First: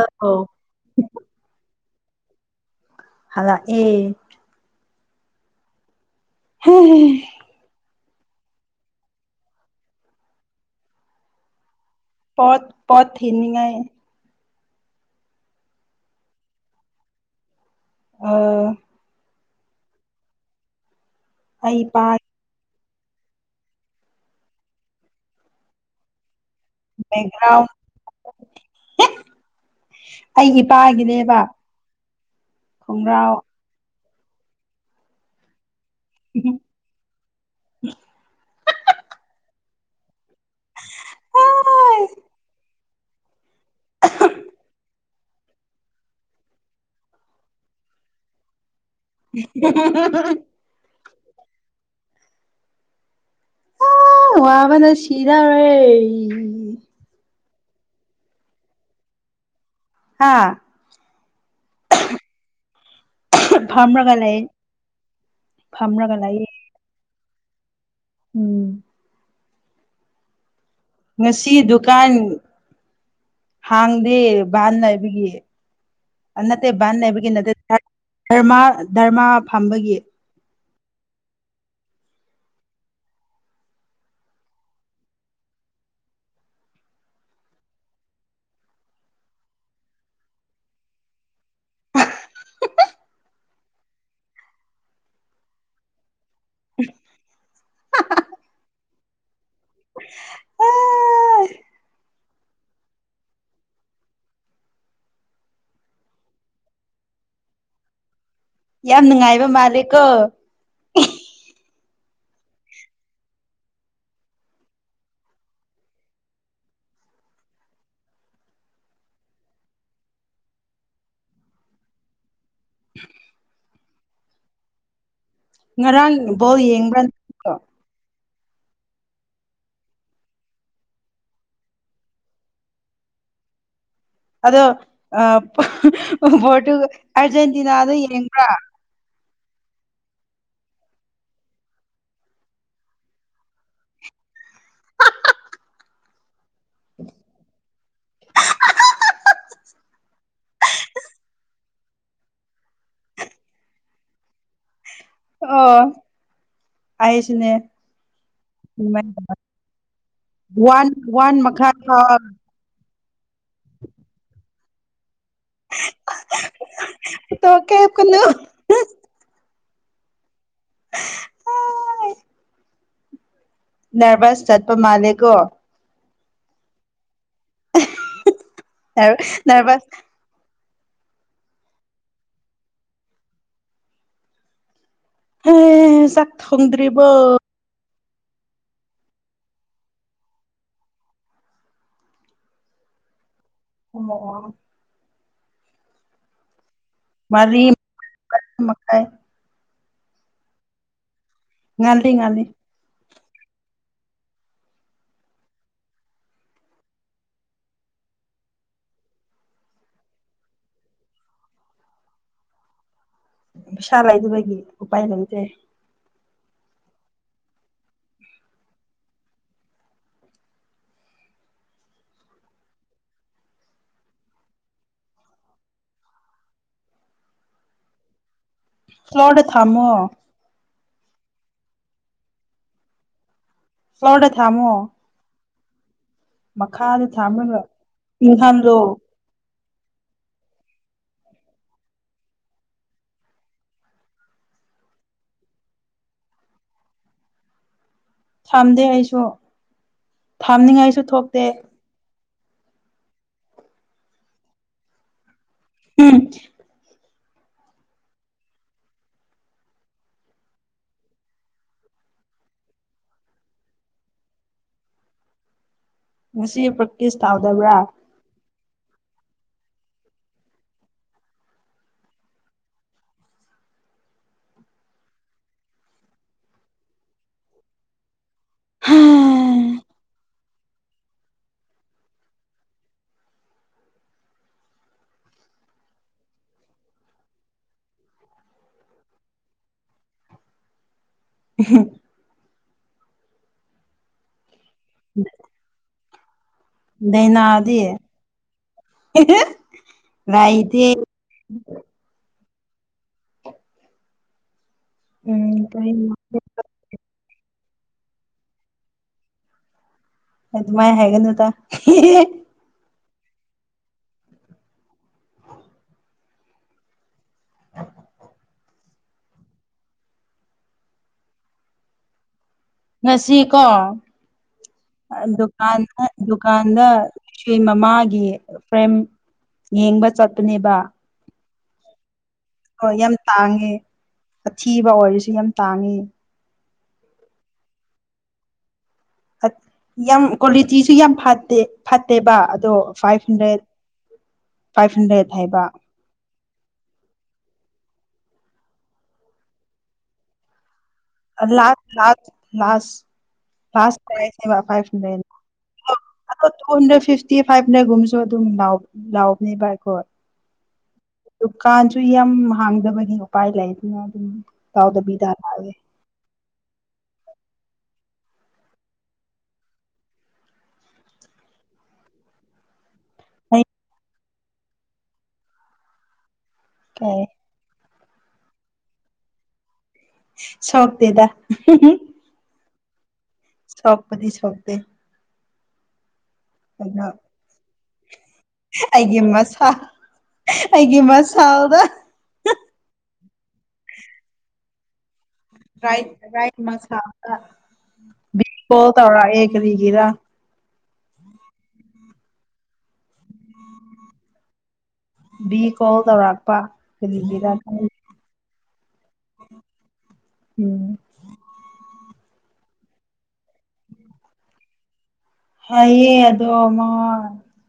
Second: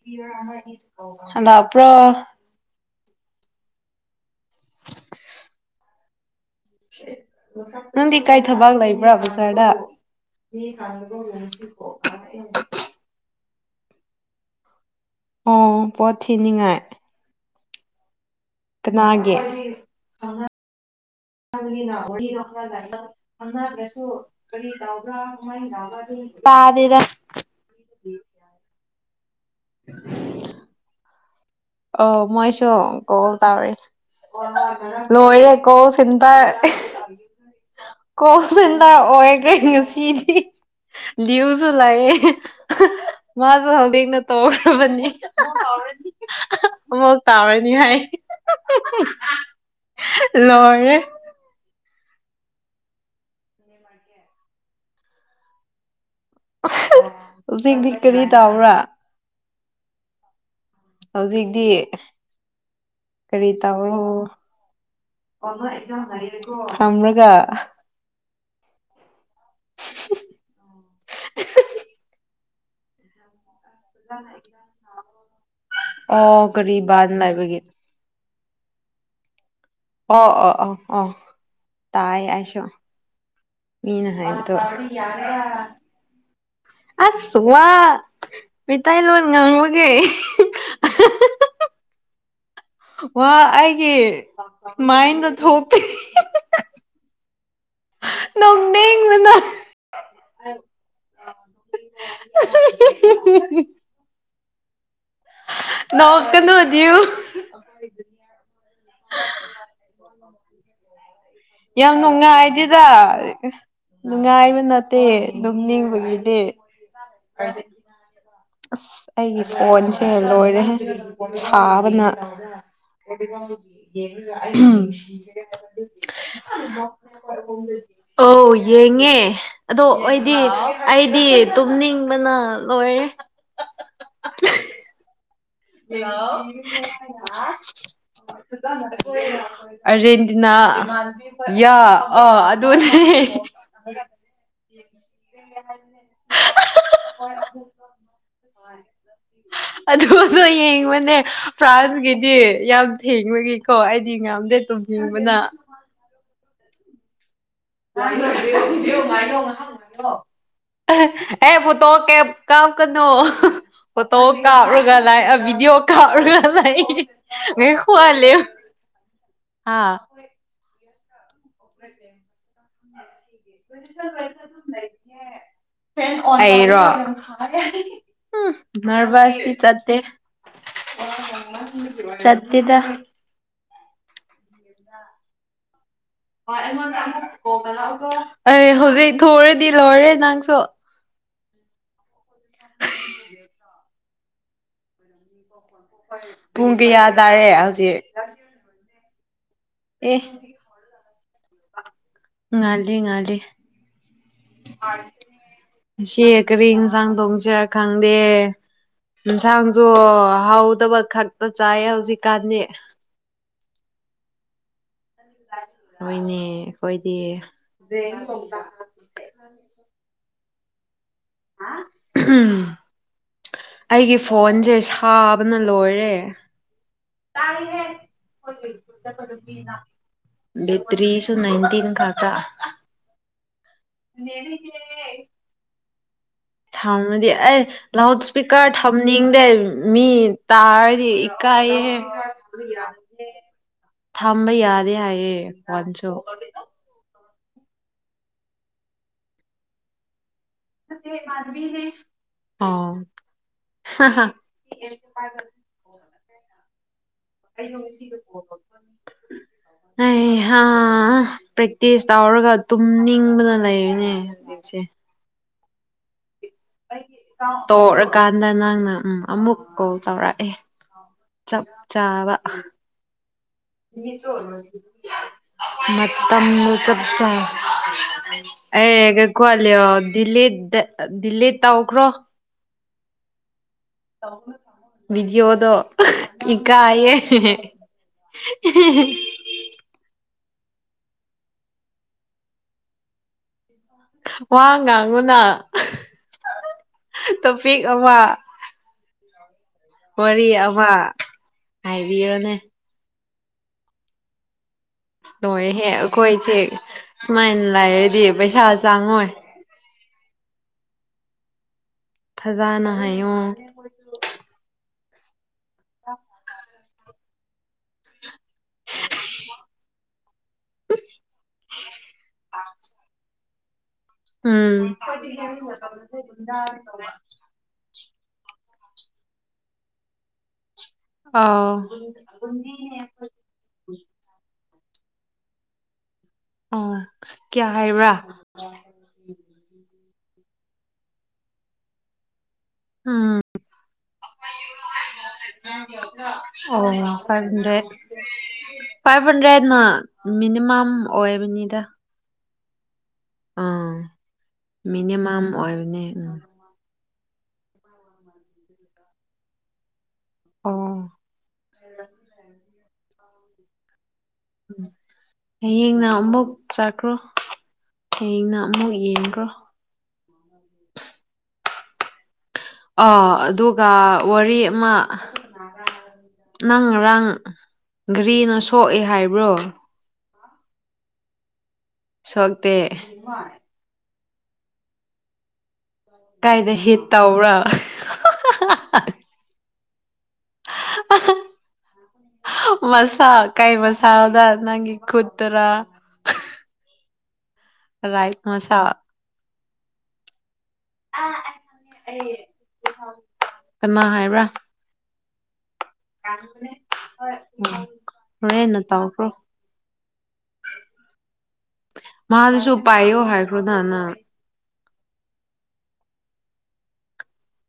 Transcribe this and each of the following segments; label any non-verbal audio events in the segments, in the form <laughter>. ꯑꯧ ꯍꯟꯂꯛꯄ꯭ꯔꯣ <unintelligible> ꯍꯂꯛꯑꯦ <unintelligible> ꯅꯪꯗꯤ ꯀꯥꯏ ꯊꯕꯥꯛ ꯂꯩꯕ꯭ꯔꯥ ꯕꯖꯥꯔꯗ ꯄꯣꯠ ꯄꯣꯠ ꯊꯤꯟꯅꯤꯡꯉꯥꯏ ꯑꯦ ꯑꯣ ꯄꯣꯠ ꯊꯤꯅꯤꯡꯉꯥꯏ ꯑ ꯀꯅꯥꯒꯤ ꯑꯦ ꯑꯉ ꯑꯩ <unintelligible> ꯏꯄꯥꯒꯤ ꯅꯥꯕꯒꯤ <unintelligible> ꯑꯃꯒꯁꯨ ꯀꯔꯤ ꯇꯧꯕ꯭ꯔꯥ ꯀꯃꯥꯏ ꯇꯥꯎꯕ꯭ꯔ <unintelligible> ꯇꯥꯗꯦꯗ ꯕꯦꯛꯒ꯭ꯔꯥꯎꯟ ꯑꯩꯒꯤ ꯄꯥꯒꯤꯅꯦꯕ ꯑꯣ ꯃꯣꯏꯁꯨ ꯀꯣꯜ ꯇꯧꯔꯤ <unintelligible> ꯂꯣꯏꯔꯦ ꯀꯣꯜ ꯁꯦꯟꯇꯔ ꯀꯣꯜ ꯁꯦꯟꯇꯔ ꯑꯣꯏꯈ꯭ꯔꯦ ꯉꯁꯤꯗꯤ ꯑ ꯂꯤꯌꯨꯁꯨ ꯂꯥꯛꯑꯦ ꯃꯥꯁꯨ ꯍꯧꯖꯤꯛꯅ ꯇꯧꯈ꯭ꯔꯕꯅꯤ ꯑꯃꯨꯛ ꯇꯧꯔꯅꯤ ꯍꯥꯏ <unintelligible> ꯂꯣꯏꯔꯦ ꯑꯥ ꯋꯥꯕꯅ ꯁꯤꯗꯧꯔꯦ <inaudible> ꯍꯧꯖꯤꯛꯕꯤ ꯀꯔꯤ ꯇꯥꯎꯕ꯭ꯔꯥ ꯍꯥꯥ ꯍꯧꯖꯤꯛꯇꯤ ꯀꯔꯤ ꯇꯧꯔꯣ ꯐꯝꯔꯒ ꯂꯩ ꯐꯝꯔꯒ ꯂꯩꯌꯦ <inaudible> ꯎꯝ <inaudible> ꯉꯁꯤ ꯍꯥꯡꯗꯤꯦ ꯚꯟꯅꯥꯕꯒꯤ ꯑꯣ ꯅꯠꯇꯦ ꯀꯔꯤ ꯕꯥꯟ ꯚꯟꯩꯕꯒꯤ ꯅꯠꯇꯦ ꯂꯩꯕꯒꯤ ꯙꯔꯃ ꯙꯔꯃ ꯐꯝꯕꯒꯤ ꯑꯣ ꯑ ꯑ ꯑꯣ ꯇꯥꯏ ꯑꯩꯁꯨ ꯃꯤꯅ ꯍꯥꯏꯕꯗꯣ ꯑꯁ ꯋꯥ ꯃꯇꯩꯂꯣꯟ ꯉꯥꯡꯕꯒꯦ ꯋꯥ ꯑꯩꯒꯤ ꯃꯥꯏꯟꯗ ꯊꯣꯛꯇꯦ ꯅꯣꯡ ꯅ ꯅꯣꯀꯅ ꯃꯅꯤꯨ ꯌꯥꯝ ꯅꯨꯡꯉꯥꯏꯕ ꯃꯥꯂꯦꯀꯣ ꯌꯥꯝ ꯅꯨꯡꯉꯥꯏꯗꯦꯗ ꯅꯨꯡꯉꯥꯏꯕ ꯅꯠꯇꯦ ꯑꯗꯨꯝ ꯅꯤꯡꯕꯒꯤꯗꯤ ꯑꯗꯨꯗꯤ ꯑꯁ ꯑꯩꯒꯤ ꯐꯣꯟꯁꯦ ꯂꯣꯏꯔꯦ ꯁꯥꯕꯅ ꯉꯔꯥꯡ ꯕꯥꯎ ꯌꯦꯡꯕ꯭ꯔꯥ ꯑꯧ ꯌꯦꯡꯉꯦ ꯑꯗꯣ ꯑꯩꯗꯤ ꯑꯩꯗꯤ ꯇꯨꯝꯅꯤꯡꯕꯅ ꯂꯣꯏꯔꯦ ꯑꯗꯣ ꯑ ꯍꯂꯣ ꯑꯥꯔꯖꯦꯟꯇꯤꯅꯥꯗ ꯌꯦꯡꯕ꯭ꯔꯥ ꯑꯔꯖꯦꯟꯇꯤꯅꯥ ꯌꯥ ꯑꯥ ꯑꯗꯨꯅꯦ ꯑꯗꯨ ꯅ ꯌꯦꯡꯕꯅꯦ ꯐ꯭ꯔꯥꯟꯁꯀꯤꯗꯤ ꯌꯥꯝ ꯊꯦꯡꯕꯒꯤꯀꯣ ꯑꯩꯗꯤ ꯉꯝꯗꯦ ꯑꯗꯨ ꯎꯝ ꯑꯌꯦꯁꯤꯅꯦ ꯋꯥꯟ ꯋꯥꯟ ꯑꯦ ꯃꯈꯥ ꯐꯨꯠꯇ ꯀ ꯐꯥꯎ ꯀ ꯀꯩꯅꯣ ꯐꯣꯇꯣ ꯀꯥꯞꯔꯒ ꯂꯥꯛꯑ ꯗꯤꯑꯣ ꯀꯥꯔ ꯂ ꯇꯣꯛ ꯂꯩꯥꯏ ꯈꯋꯥ ꯀꯞꯀꯅꯨ ꯂꯩꯦ ꯑꯥ ꯍꯥꯏ ꯅꯔꯚꯁ ꯆꯠꯄ ꯃꯥꯜꯂꯦꯀꯣ ꯑꯩꯔꯣ ꯎꯝ ꯅꯔ ꯅꯔꯚꯁꯇ ꯅꯔꯚꯁ ꯆꯠꯇꯦ ꯆꯠꯗ ꯍ <unintelligible> ꯑꯦ ꯍꯧꯖꯤꯛ ꯊꯨꯔꯗꯤ ꯂꯣꯏꯔꯦ ꯅꯪꯁꯨ <unintelligible> <unintelligible> <unintelligible> ꯄꯨꯡ ꯀꯌꯥ ꯇꯥꯔꯦ ꯃꯔꯤ ꯍꯧꯖꯤꯛ <unintelligible> ꯑꯦ <unintelligible> ꯉꯥꯟꯗꯤ ꯉꯜꯂꯤ ꯀꯔꯤ ꯌꯦꯟꯁꯥꯡ ꯊꯣꯡꯁꯦ ꯈꯪꯗꯦ ꯌꯦꯟꯁꯥꯡꯁꯨ ꯍꯥꯎꯗꯕ ꯈꯛꯇ ꯆꯥꯏꯌꯦ ꯍꯧꯖꯤꯛꯀꯥꯟꯗꯤ ꯄꯩꯁꯥ ꯂꯩꯗꯨꯕꯒꯤ ꯑꯣꯏꯅꯦ ꯑꯩꯈꯣꯏꯗꯤ <unintelligible> <unintelligible> ꯑꯩꯒꯤ ꯐꯣꯟꯁꯦ ꯁꯥꯕꯅ ꯂꯣꯏꯔꯦ ꯀ꯭ꯂꯣꯗ ꯊꯃꯣ ꯕꯇꯔꯤꯁꯨ ꯅꯥꯏꯟꯇꯤꯟ ꯈꯥꯛꯇꯥ ꯐ꯭ꯂꯣꯔꯗ ꯊꯝꯃꯣ <unintelligible> ꯃꯈꯥꯗ ꯊꯝꯃꯗꯤ ꯊꯝꯃꯒ ꯑꯩ ꯂꯥꯎꯠ ꯏꯁꯄꯤꯀꯔ ꯏꯪꯍꯜꯂꯣ ꯊꯝꯅꯤꯡꯗꯦ ꯃꯤ ꯇꯥꯔꯗꯤ ꯏꯀꯥꯏꯌꯦ ꯊꯝꯕ ꯌꯥꯗꯦ ꯍꯥꯏꯌꯦ ꯋꯥꯟꯁꯨ ꯊꯝꯗꯦ ꯑꯩꯁꯨ ꯊꯥꯝꯅꯤꯉꯥꯏꯁꯨ ꯊꯣꯛꯇꯦ ꯑꯣ ꯎꯝ ꯑꯩ ꯄ꯭ꯔꯦꯛꯇꯤꯁ ꯇꯧꯔꯒ ꯇꯨꯝꯅꯤꯡꯕꯅ ꯂꯩꯔꯤꯅꯦ ꯍꯧꯖꯤꯛꯁꯦ ꯉꯁꯤ ꯄ꯭ꯔꯦꯛꯇꯤꯁ ꯇꯧꯗꯕ꯭ꯔꯥ ꯇꯣꯛꯔꯀꯥꯟꯗ ꯅꯪ ꯎꯟ ꯎꯝ ꯑꯃꯨꯛ ꯀꯣꯜ ꯇꯧꯔꯛ ꯑꯦ ꯆꯞ ꯆꯥꯕ ꯃꯇꯝꯗꯨ ꯆꯞ ꯆ ꯑꯩ ꯀꯩꯀꯣꯂꯣ ꯗ ꯗꯦꯜꯂꯤ ꯇꯧꯈ꯭ꯔꯣ ꯕꯤꯗꯣꯑꯣꯗꯣ ꯏꯀꯥꯏꯑꯌꯦ <unintelligible> ꯋꯥ ꯉꯥꯡꯉꯨꯅ ꯂꯩꯅꯥꯗꯤ ꯇꯣꯄꯤꯛ ꯑꯃ <unintelligible> ꯋꯥꯔꯤ ꯑꯃ ꯍꯥꯏꯕꯤꯔꯅꯦ ꯎꯝ ꯂꯣꯏꯔꯦꯍꯦ ꯀꯔꯤꯅꯣ ꯑꯈꯣꯏꯖꯦ ꯁꯨꯃꯥꯏꯅ ꯂꯩꯔꯗꯤ ꯄꯩꯁꯥ ꯆꯪꯉꯣꯏ ꯑꯗꯨꯃꯥꯥꯏ ꯍꯥꯏꯒꯅꯨꯗ ꯐꯖꯅ ꯍꯥꯏꯌꯣ <inaudible> <inaudible> ꯉꯁꯤ ꯀꯣ ꯑ ꯎꯝ ꯗꯨꯀꯥꯟꯗ ꯗꯨꯀꯥꯟꯗ ꯁꯨ ꯃꯃꯥꯒꯤ ꯐ꯭ꯔꯦꯝ ꯌꯦꯡꯕ ꯆꯠꯄꯅꯦꯕ ꯑꯥ ꯎ ꯍꯣ ꯌꯥꯝ ꯇꯥꯡꯉꯦ ꯑꯊꯤ ꯕ ꯑꯣꯏꯔꯁꯨ ꯌꯥꯝ ꯇꯥꯡꯉꯦ ꯑ ꯀꯌꯥ ꯍꯥꯏꯕ꯭ꯔ ꯑꯠ ꯌꯥꯝ ꯀ꯭ꯋꯥꯂꯤꯇꯤꯁꯨ ꯌꯥꯝ ꯐꯠꯇꯦ ꯐꯠꯇꯦꯕ ꯑꯗꯣ five um hundred five hundred ꯍꯥꯏꯕ ꯑꯣ ꯐꯥꯏ꯭ꯕ ꯍꯟꯗ꯭ꯔꯦꯗ ꯐꯥꯏ꯭ꯕ ꯍꯟꯗ꯭ꯔꯦꯗꯅ ꯃꯤꯅꯤꯃꯝ ꯑ ꯂꯥꯠ ꯑꯣꯏꯕꯅꯤꯗ ꯂꯥꯠ ꯂꯥꯁ ꯑꯥ ꯐꯥꯔ꯭ꯁ ꯑꯣꯏꯔꯁꯦꯕ ꯐꯥꯏ꯭ꯕ ꯃꯤꯅꯤꯃꯝ ꯍꯟ꯭ꯔꯦꯗꯅ ꯑꯣꯏꯕꯅꯦ ꯎꯝ ꯑꯗꯣ ꯇꯨ ꯍꯟꯗ꯭ꯔꯦꯗ ꯐꯤꯐ ꯐꯤꯐꯇꯤ ꯐꯥꯏꯚꯅ ꯒꯨꯝꯁꯨ ꯑꯗꯨꯝ ꯂꯥꯎ ꯂꯥꯎꯕꯅꯦ ꯚꯥꯏꯀꯣ ꯑꯣ ꯗꯨꯀꯥꯥꯟꯁꯨꯨ ꯌꯥꯝ ꯍꯥꯡꯗꯕ ꯎꯄꯥꯏ ꯂꯩꯇꯦꯅ ꯎꯝ ꯍꯌꯦꯡꯅ ꯑꯃꯨꯛ ꯆꯠꯈ꯭ꯔꯣ ꯍꯌꯦꯡꯅ ꯑꯃꯨꯛ ꯌꯦꯡꯒ꯭ꯔꯣ ꯑꯥ ꯑꯩ ꯑꯗꯨꯒ ꯋꯥꯔꯤ ꯑꯃ ꯅꯪ ꯀꯩ ꯉꯔꯥꯡ ꯘꯔꯤꯅ ꯁꯣꯛꯑꯦ ꯍꯥꯏꯕ꯭ꯔꯣ ꯁꯣꯛꯇꯦꯗ ꯁꯣꯛꯇꯦ ꯁꯣꯄꯗꯤ ꯁꯣꯛꯇꯦ ꯀꯥꯏꯗ ꯍꯤꯠ ꯑꯗꯣ ꯇꯧꯕ꯭ꯔ ꯑꯩꯒꯤ ꯃꯁꯥ ꯑꯩꯒꯤ ꯃꯁꯥꯎꯗ ꯃꯁꯥꯥꯛ ꯀꯩꯕ ꯁꯥꯥꯎꯗ ꯅꯪꯒꯤ ꯈꯨꯠꯇꯔꯥ ꯔꯥꯏ ꯔꯥꯏꯠ ꯃꯁꯥ ꯑ ꯔꯥꯏꯠ ꯃꯁꯥ ꯒꯔ ꯀꯅꯥ ꯍꯥꯏꯕ꯭ꯔꯥ <inaudible> <unintelligible> ꯇꯧꯔꯛꯄ ꯀꯔꯤꯒꯤꯔ ꯈꯪ ꯍꯦ ꯅ ꯇ꯭ꯔꯣ ꯎꯝ ꯃꯥꯗꯨꯁꯨ ꯄꯥꯏꯌꯣ ꯍꯥꯏꯈ꯭ꯔꯣ ꯅꯅ ꯍꯥꯏꯌꯦ ꯑꯗꯣ ꯃ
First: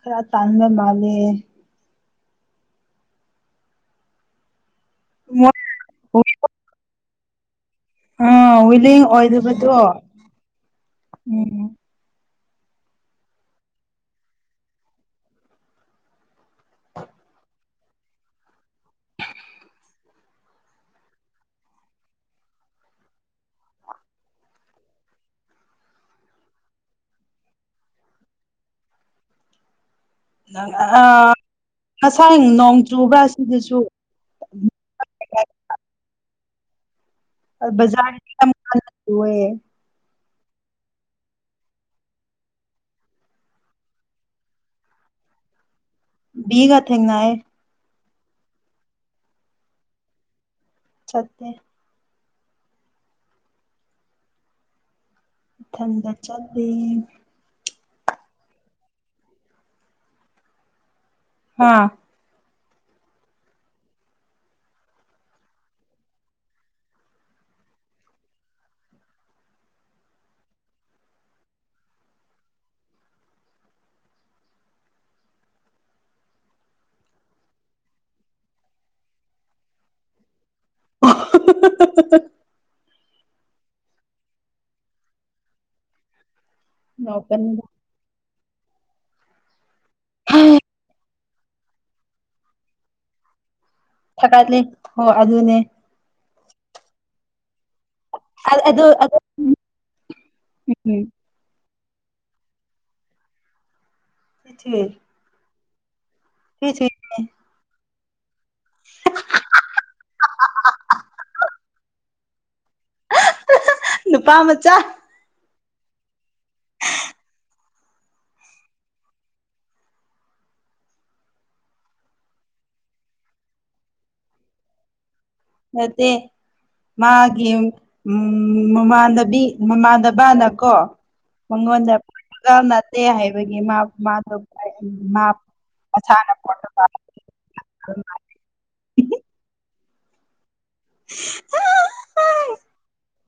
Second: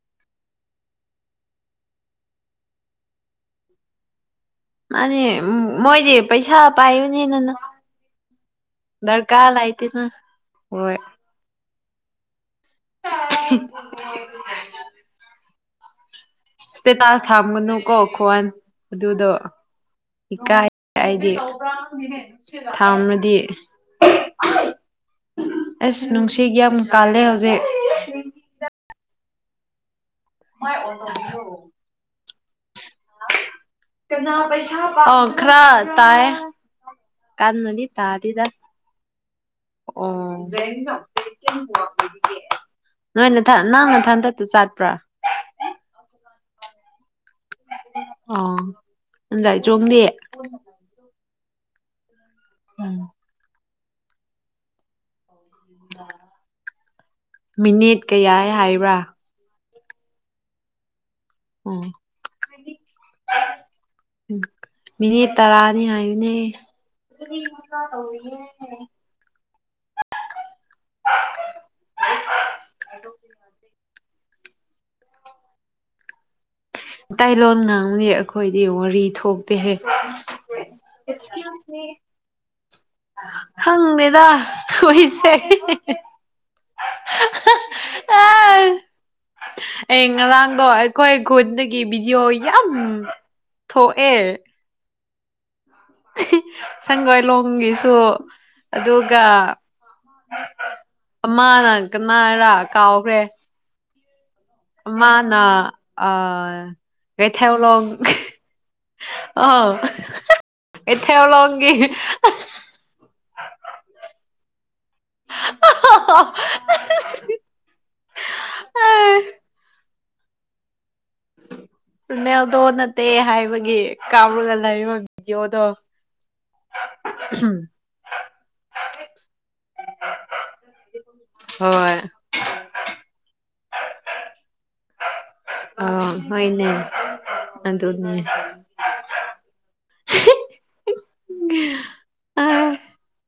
ꯈꯔ ꯇꯥꯟꯕ ꯃꯥꯜꯂꯦ ꯃꯥꯅꯤ ꯃꯣꯏ ꯃꯣꯏꯗꯤ ꯄꯩꯁꯥ ꯄꯥꯏ ꯅꯅ ꯑ ꯋꯤꯂꯤꯡ ꯑꯣꯏꯗꯕꯗꯣ ꯍꯣꯏ ꯎꯝ <unintelligible> ꯏꯁꯇꯦꯇꯥꯁ ꯊꯥꯝꯒꯅꯨꯀꯣ ꯈꯣꯟ ꯑꯗꯨꯗꯣ ꯏꯀꯥꯏ ꯍꯥꯏꯗꯤ ꯊꯥꯝꯃꯗꯤ <inaudible> ꯑꯁ ꯅꯨꯡꯁꯤꯒꯤ ꯌꯥꯝ ꯀꯥꯜꯂꯦ ꯍꯧꯖꯤꯛ ꯑ ꯐ ꯅꯣꯡ ꯆꯨꯕ꯭ꯔꯥ ꯁꯤꯗꯁꯨ ꯀꯅꯥ ꯄꯩꯁꯥ ꯑꯣ ꯈꯔ ꯇꯥꯏ ꯀꯥꯥꯟ ꯃꯅꯤ ꯕꯖꯥꯔꯗ ꯇꯥꯗꯤꯗ ꯌꯥꯝ ꯀꯟꯅ ꯆꯨꯋꯦ ꯑꯣ ꯅꯣꯏꯅ ꯅꯪꯅ ꯍꯟꯗꯛꯇ ꯆꯥꯠꯄ꯭ꯔꯥ <inaudible> ꯤꯒꯠ ꯍꯦꯡꯅꯥꯏ ꯑꯣ ꯑꯗꯨꯗꯥ ꯆꯣꯡꯗꯦ ꯠꯇꯦ ꯎꯝ ꯏꯊꯟꯗ ꯆꯠꯦ ꯃꯤꯅꯤꯠ ꯀꯌꯥ ꯍꯥꯏꯕ꯭ꯔꯥ ꯑꯣ ꯍꯥꯥ ꯃꯤꯅꯤꯠ ꯇꯔꯥꯅꯤ ꯍꯥꯏꯌꯅꯦ ꯏꯇꯩꯥꯏꯂꯣꯟꯣꯟ ꯉꯥꯡꯅꯤ ꯑꯩꯈꯣꯏꯗꯤ ꯋꯥꯔꯤ ꯊꯣꯛꯇꯦꯍꯦ <inaudible> <unintelligible> ꯈꯪꯗꯦꯗ ꯍꯣꯏꯁꯦ <unintelligible> <unintelligible> ꯑꯩ ꯉꯔꯥꯡꯗꯣ ꯑꯩꯈꯣꯏ ꯈꯨꯨꯟ ꯒꯤ ꯕꯤꯗꯤꯑꯣ ꯌꯥꯝ ꯊꯣꯛ ꯑꯦ ꯊꯥꯒꯠꯂꯤ ꯑꯗꯨꯅꯦ ꯁꯒꯥꯏ ꯂꯣꯡꯒꯤꯁ ꯁꯣ ꯑꯗꯨ ꯑꯗꯨ ꯑꯗꯨꯒ ꯎꯝ ꯑꯃꯅ ꯀꯃꯔ ꯀꯥꯎꯈ꯭ꯔꯦ ꯃꯥꯅꯥ <unintelligible> ꯑꯣ ꯀꯩꯊꯦꯜꯂꯣꯟꯒꯤ ꯅꯨꯄꯥ ꯃꯆꯥ <unintelligible> <unintelligible> ꯄꯨꯨꯅꯦꯜꯗꯣ ꯅꯠꯇꯦ ꯍꯥꯏꯕꯒꯤ ꯀꯥꯞꯔꯒ ꯂꯥꯏꯑꯣꯡ ꯅꯠꯇꯦ ꯃꯥꯒꯤ ꯃꯃꯥꯟꯅꯕꯤ ꯃꯃꯥꯟꯅꯕꯅꯀꯣ ꯍꯣꯏ ꯃꯉꯣꯟꯗ ꯄꯨꯄꯒ ꯅꯠꯇꯦ ꯍꯥꯏꯕꯒꯤ ꯃꯥ ꯃꯥꯗꯣ ꯃꯥ ꯑ ꯃꯁꯥꯅ ꯍꯣꯏꯅꯦ ꯄꯣꯔꯇꯨꯒꯜ ꯑꯗꯣꯅ <unintelligible> <unintelligible>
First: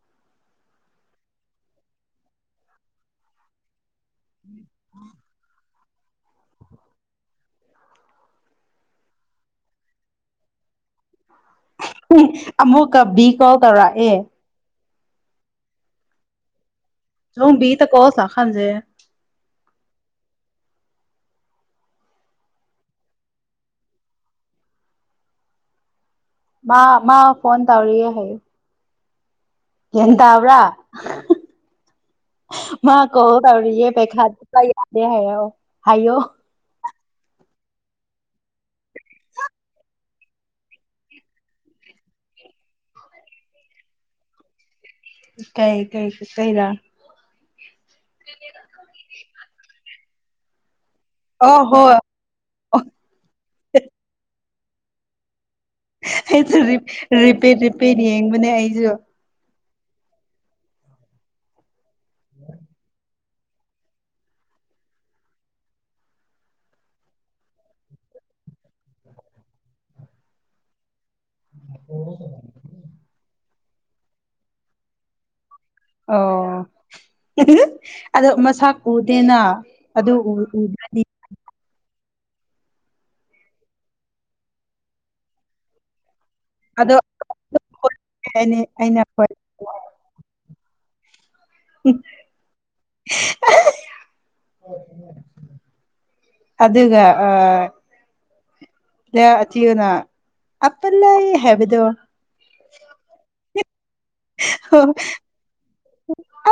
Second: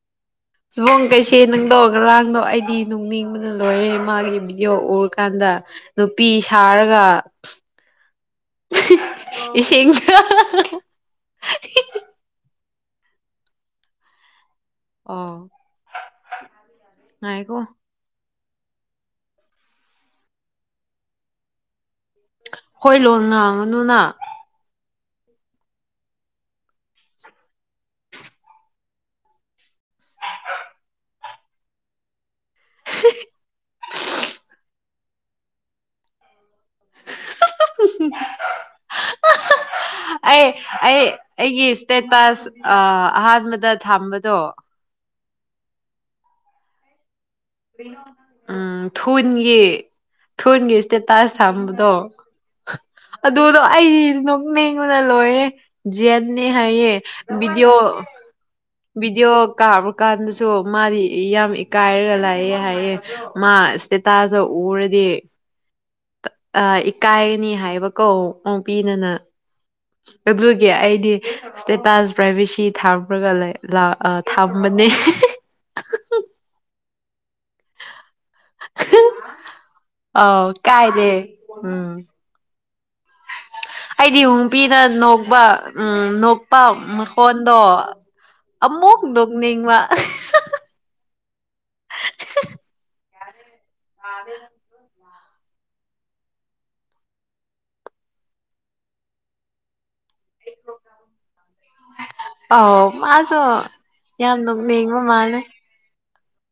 ꯁꯤꯨꯕꯣꯡ ꯀꯩꯁꯦ ꯅꯪꯗꯧ ꯉꯥꯔꯥꯡꯗꯣ ꯑꯩꯗꯤ ꯅꯣꯛꯅꯤꯡꯕꯅ ꯂꯣꯏꯔꯦ ꯃꯥꯒꯤ ꯕꯤꯗꯦꯑꯣ ꯎꯔꯀꯥꯟꯗ ꯅꯨꯄꯤ ꯁꯥꯔꯒ ꯏꯁꯤꯡ ꯑꯃꯨꯛꯀ ꯕꯤ ꯀꯣꯜ ꯇꯧꯔꯛꯑꯦ ꯑꯣ ꯉꯥꯏꯈꯣ <unintelligible> ꯈꯪꯗꯦ ꯍꯣꯏ ꯂꯣꯟ ꯉꯥꯡꯉꯅꯨꯅ ꯃꯥ ꯃꯥ ꯐꯣꯟ ꯇꯧꯔꯤ ꯍꯥꯖꯤꯛ ꯒꯌ꯭ꯥꯟꯇꯕ꯭ꯔꯥ ꯃꯥ ꯀꯣꯜ ꯇꯧꯔꯤ ꯄꯥꯏꯈꯠꯂꯒꯦ ꯗꯦ ꯍꯥꯏ ꯍꯥꯏꯌꯣ ꯑꯩ ꯑꯩ ꯑꯩꯒꯤ ꯏꯁꯇꯦꯇꯁ ꯑꯍꯥꯟꯕꯗ ꯊꯝꯕꯗꯣ ꯀꯩ ꯀꯩ ꯀꯩꯗ ꯎꯝ ꯊꯨꯅꯤ ꯌꯦ ꯊꯨꯟꯁꯤ ꯏꯁꯇꯦꯇꯁ ꯑꯣ ꯊꯝꯕꯗꯣ ꯍꯣꯏ ꯑꯗꯨꯗꯣ ꯑꯩꯗꯤ ꯅꯣꯛ ꯅꯤꯡꯕꯅ ꯂꯣꯏꯔꯦ ꯖꯦꯟꯅꯦ ꯑꯩꯗꯣ ꯔꯤꯄꯤꯠ ꯔꯤꯄꯤꯠ ꯌꯦꯡꯕꯅꯦ ꯑꯩ ꯕꯤꯗꯤꯌꯣ ꯀꯥꯕ ꯀꯥꯟꯗꯁꯨ ꯃꯥꯗꯤ ꯌꯥꯝ ꯀꯥꯥꯏꯒ ꯂꯩꯌꯦ ꯍꯥꯏꯌꯦ ꯃꯥ ꯏꯁꯇꯦꯇꯁꯇꯣ ꯎꯔꯗꯤ ꯑ ꯏꯀꯥꯏꯅꯤ ꯍꯥꯏꯕꯀꯣ ꯎꯕꯤꯅꯤꯅ ꯑꯗꯨꯒꯤ ꯑꯩꯗꯤ ꯏꯁꯇꯦꯇꯁ ꯄ꯭ꯔꯥꯏꯚꯦꯁꯤ ꯊꯝꯃꯒ ꯂꯩ ꯂꯥ ꯑ ꯊꯝꯕꯅꯦ ꯑꯣ ꯑꯣ ꯃꯁꯛ ꯎꯗꯦꯅ ꯑꯗꯨ ꯑꯥꯎ ꯎꯗ꯭ꯔꯗꯤ ꯀꯥꯏꯗꯦ ꯎꯝ ꯑꯩꯗꯤ ꯋꯤꯎꯄꯤꯅ ꯅꯣꯛꯄ ꯎꯝ ꯅꯣꯛ ꯑꯗꯣ ꯃꯈꯣꯟꯗꯣ ꯑꯩꯅ ꯑꯃꯨꯛ ꯑꯩꯅ ꯍꯣꯏ ꯅꯣꯛꯅꯤꯡꯕ ꯎ ꯑ ꯑꯗꯨꯒ ꯑ ꯊꯤꯌꯣꯅ ꯑꯄꯜꯂꯩ ꯍꯥꯏꯕꯗꯣ ꯑꯧ ꯃꯥꯁꯨ ꯌꯥꯝ ꯅꯣꯛꯅꯤꯡꯕ ꯃꯥꯜꯂꯦ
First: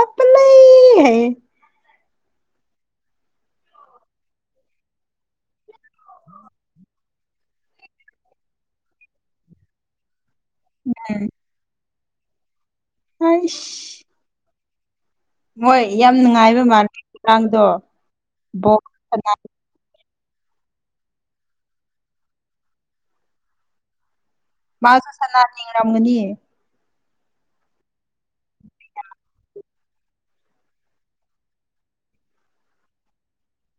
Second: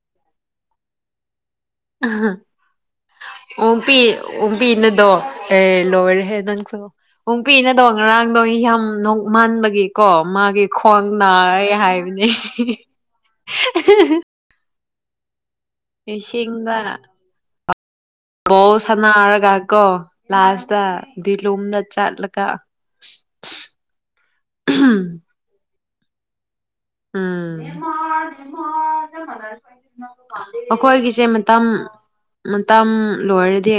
ꯑꯄꯜꯂꯩ ꯍꯥꯏꯌꯦ ꯑꯣꯡꯄꯤ ꯑꯣꯡꯄꯤꯅꯗꯣ ꯑꯦ ꯂꯣꯏꯔꯦꯍꯦ ꯅꯪꯁꯨ ꯑꯣꯡꯄꯤꯅꯗꯣ ꯉꯔꯥꯡꯗꯣ ꯌꯥꯝ ꯅꯣꯛꯃꯟꯕꯒꯤꯀꯣ ꯃꯥꯒꯤ ꯈ꯭ꯋꯥꯡ ꯅꯥꯔꯦ ꯍꯥꯏ ꯍꯥꯢꯕꯅꯦ ꯑꯁ ꯃꯣꯏ ꯌꯥꯝ ꯅꯨꯡꯉꯥꯏꯕ ꯏꯁꯤꯡꯗ ꯃꯥꯜꯂꯦ ꯉꯔꯥꯡꯗꯣ ꯕꯣꯜ ꯁꯥꯅꯔꯒꯀꯣ ꯂꯥꯁꯇ ꯗꯤ ꯂꯨꯝꯅ ꯆꯠꯂꯒ ꯃꯥꯁꯨ ꯁꯅꯔꯅꯤ ꯔꯝꯒꯅꯤꯌꯦ ꯎꯝ ꯑꯩꯈꯣꯏꯒꯤꯁꯦ ꯃꯇꯝ ꯃꯇꯝ ꯂꯣꯏꯔꯗꯤ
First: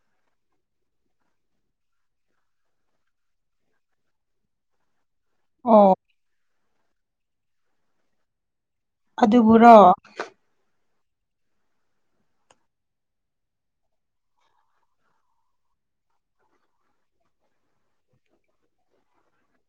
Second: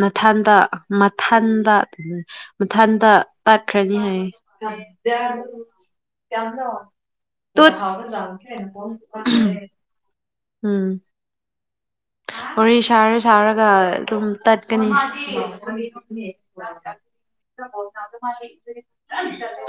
ꯃꯊꯟꯗ ꯃꯊꯟꯗ ꯃꯊꯟꯗ ꯇꯠꯈ꯭ꯔꯅꯤ ꯍꯥꯏꯌꯦ ꯗ ꯑꯣ ꯌꯥꯕꯔꯣ ꯇꯨꯠ ꯑꯗꯨꯕꯨꯔꯣ ꯎꯝ ꯋꯥꯔꯤ ꯁꯥꯔ ꯁꯥꯔꯒ ꯑꯗꯨꯝ ꯇꯠꯀꯅꯤ <unintelligible>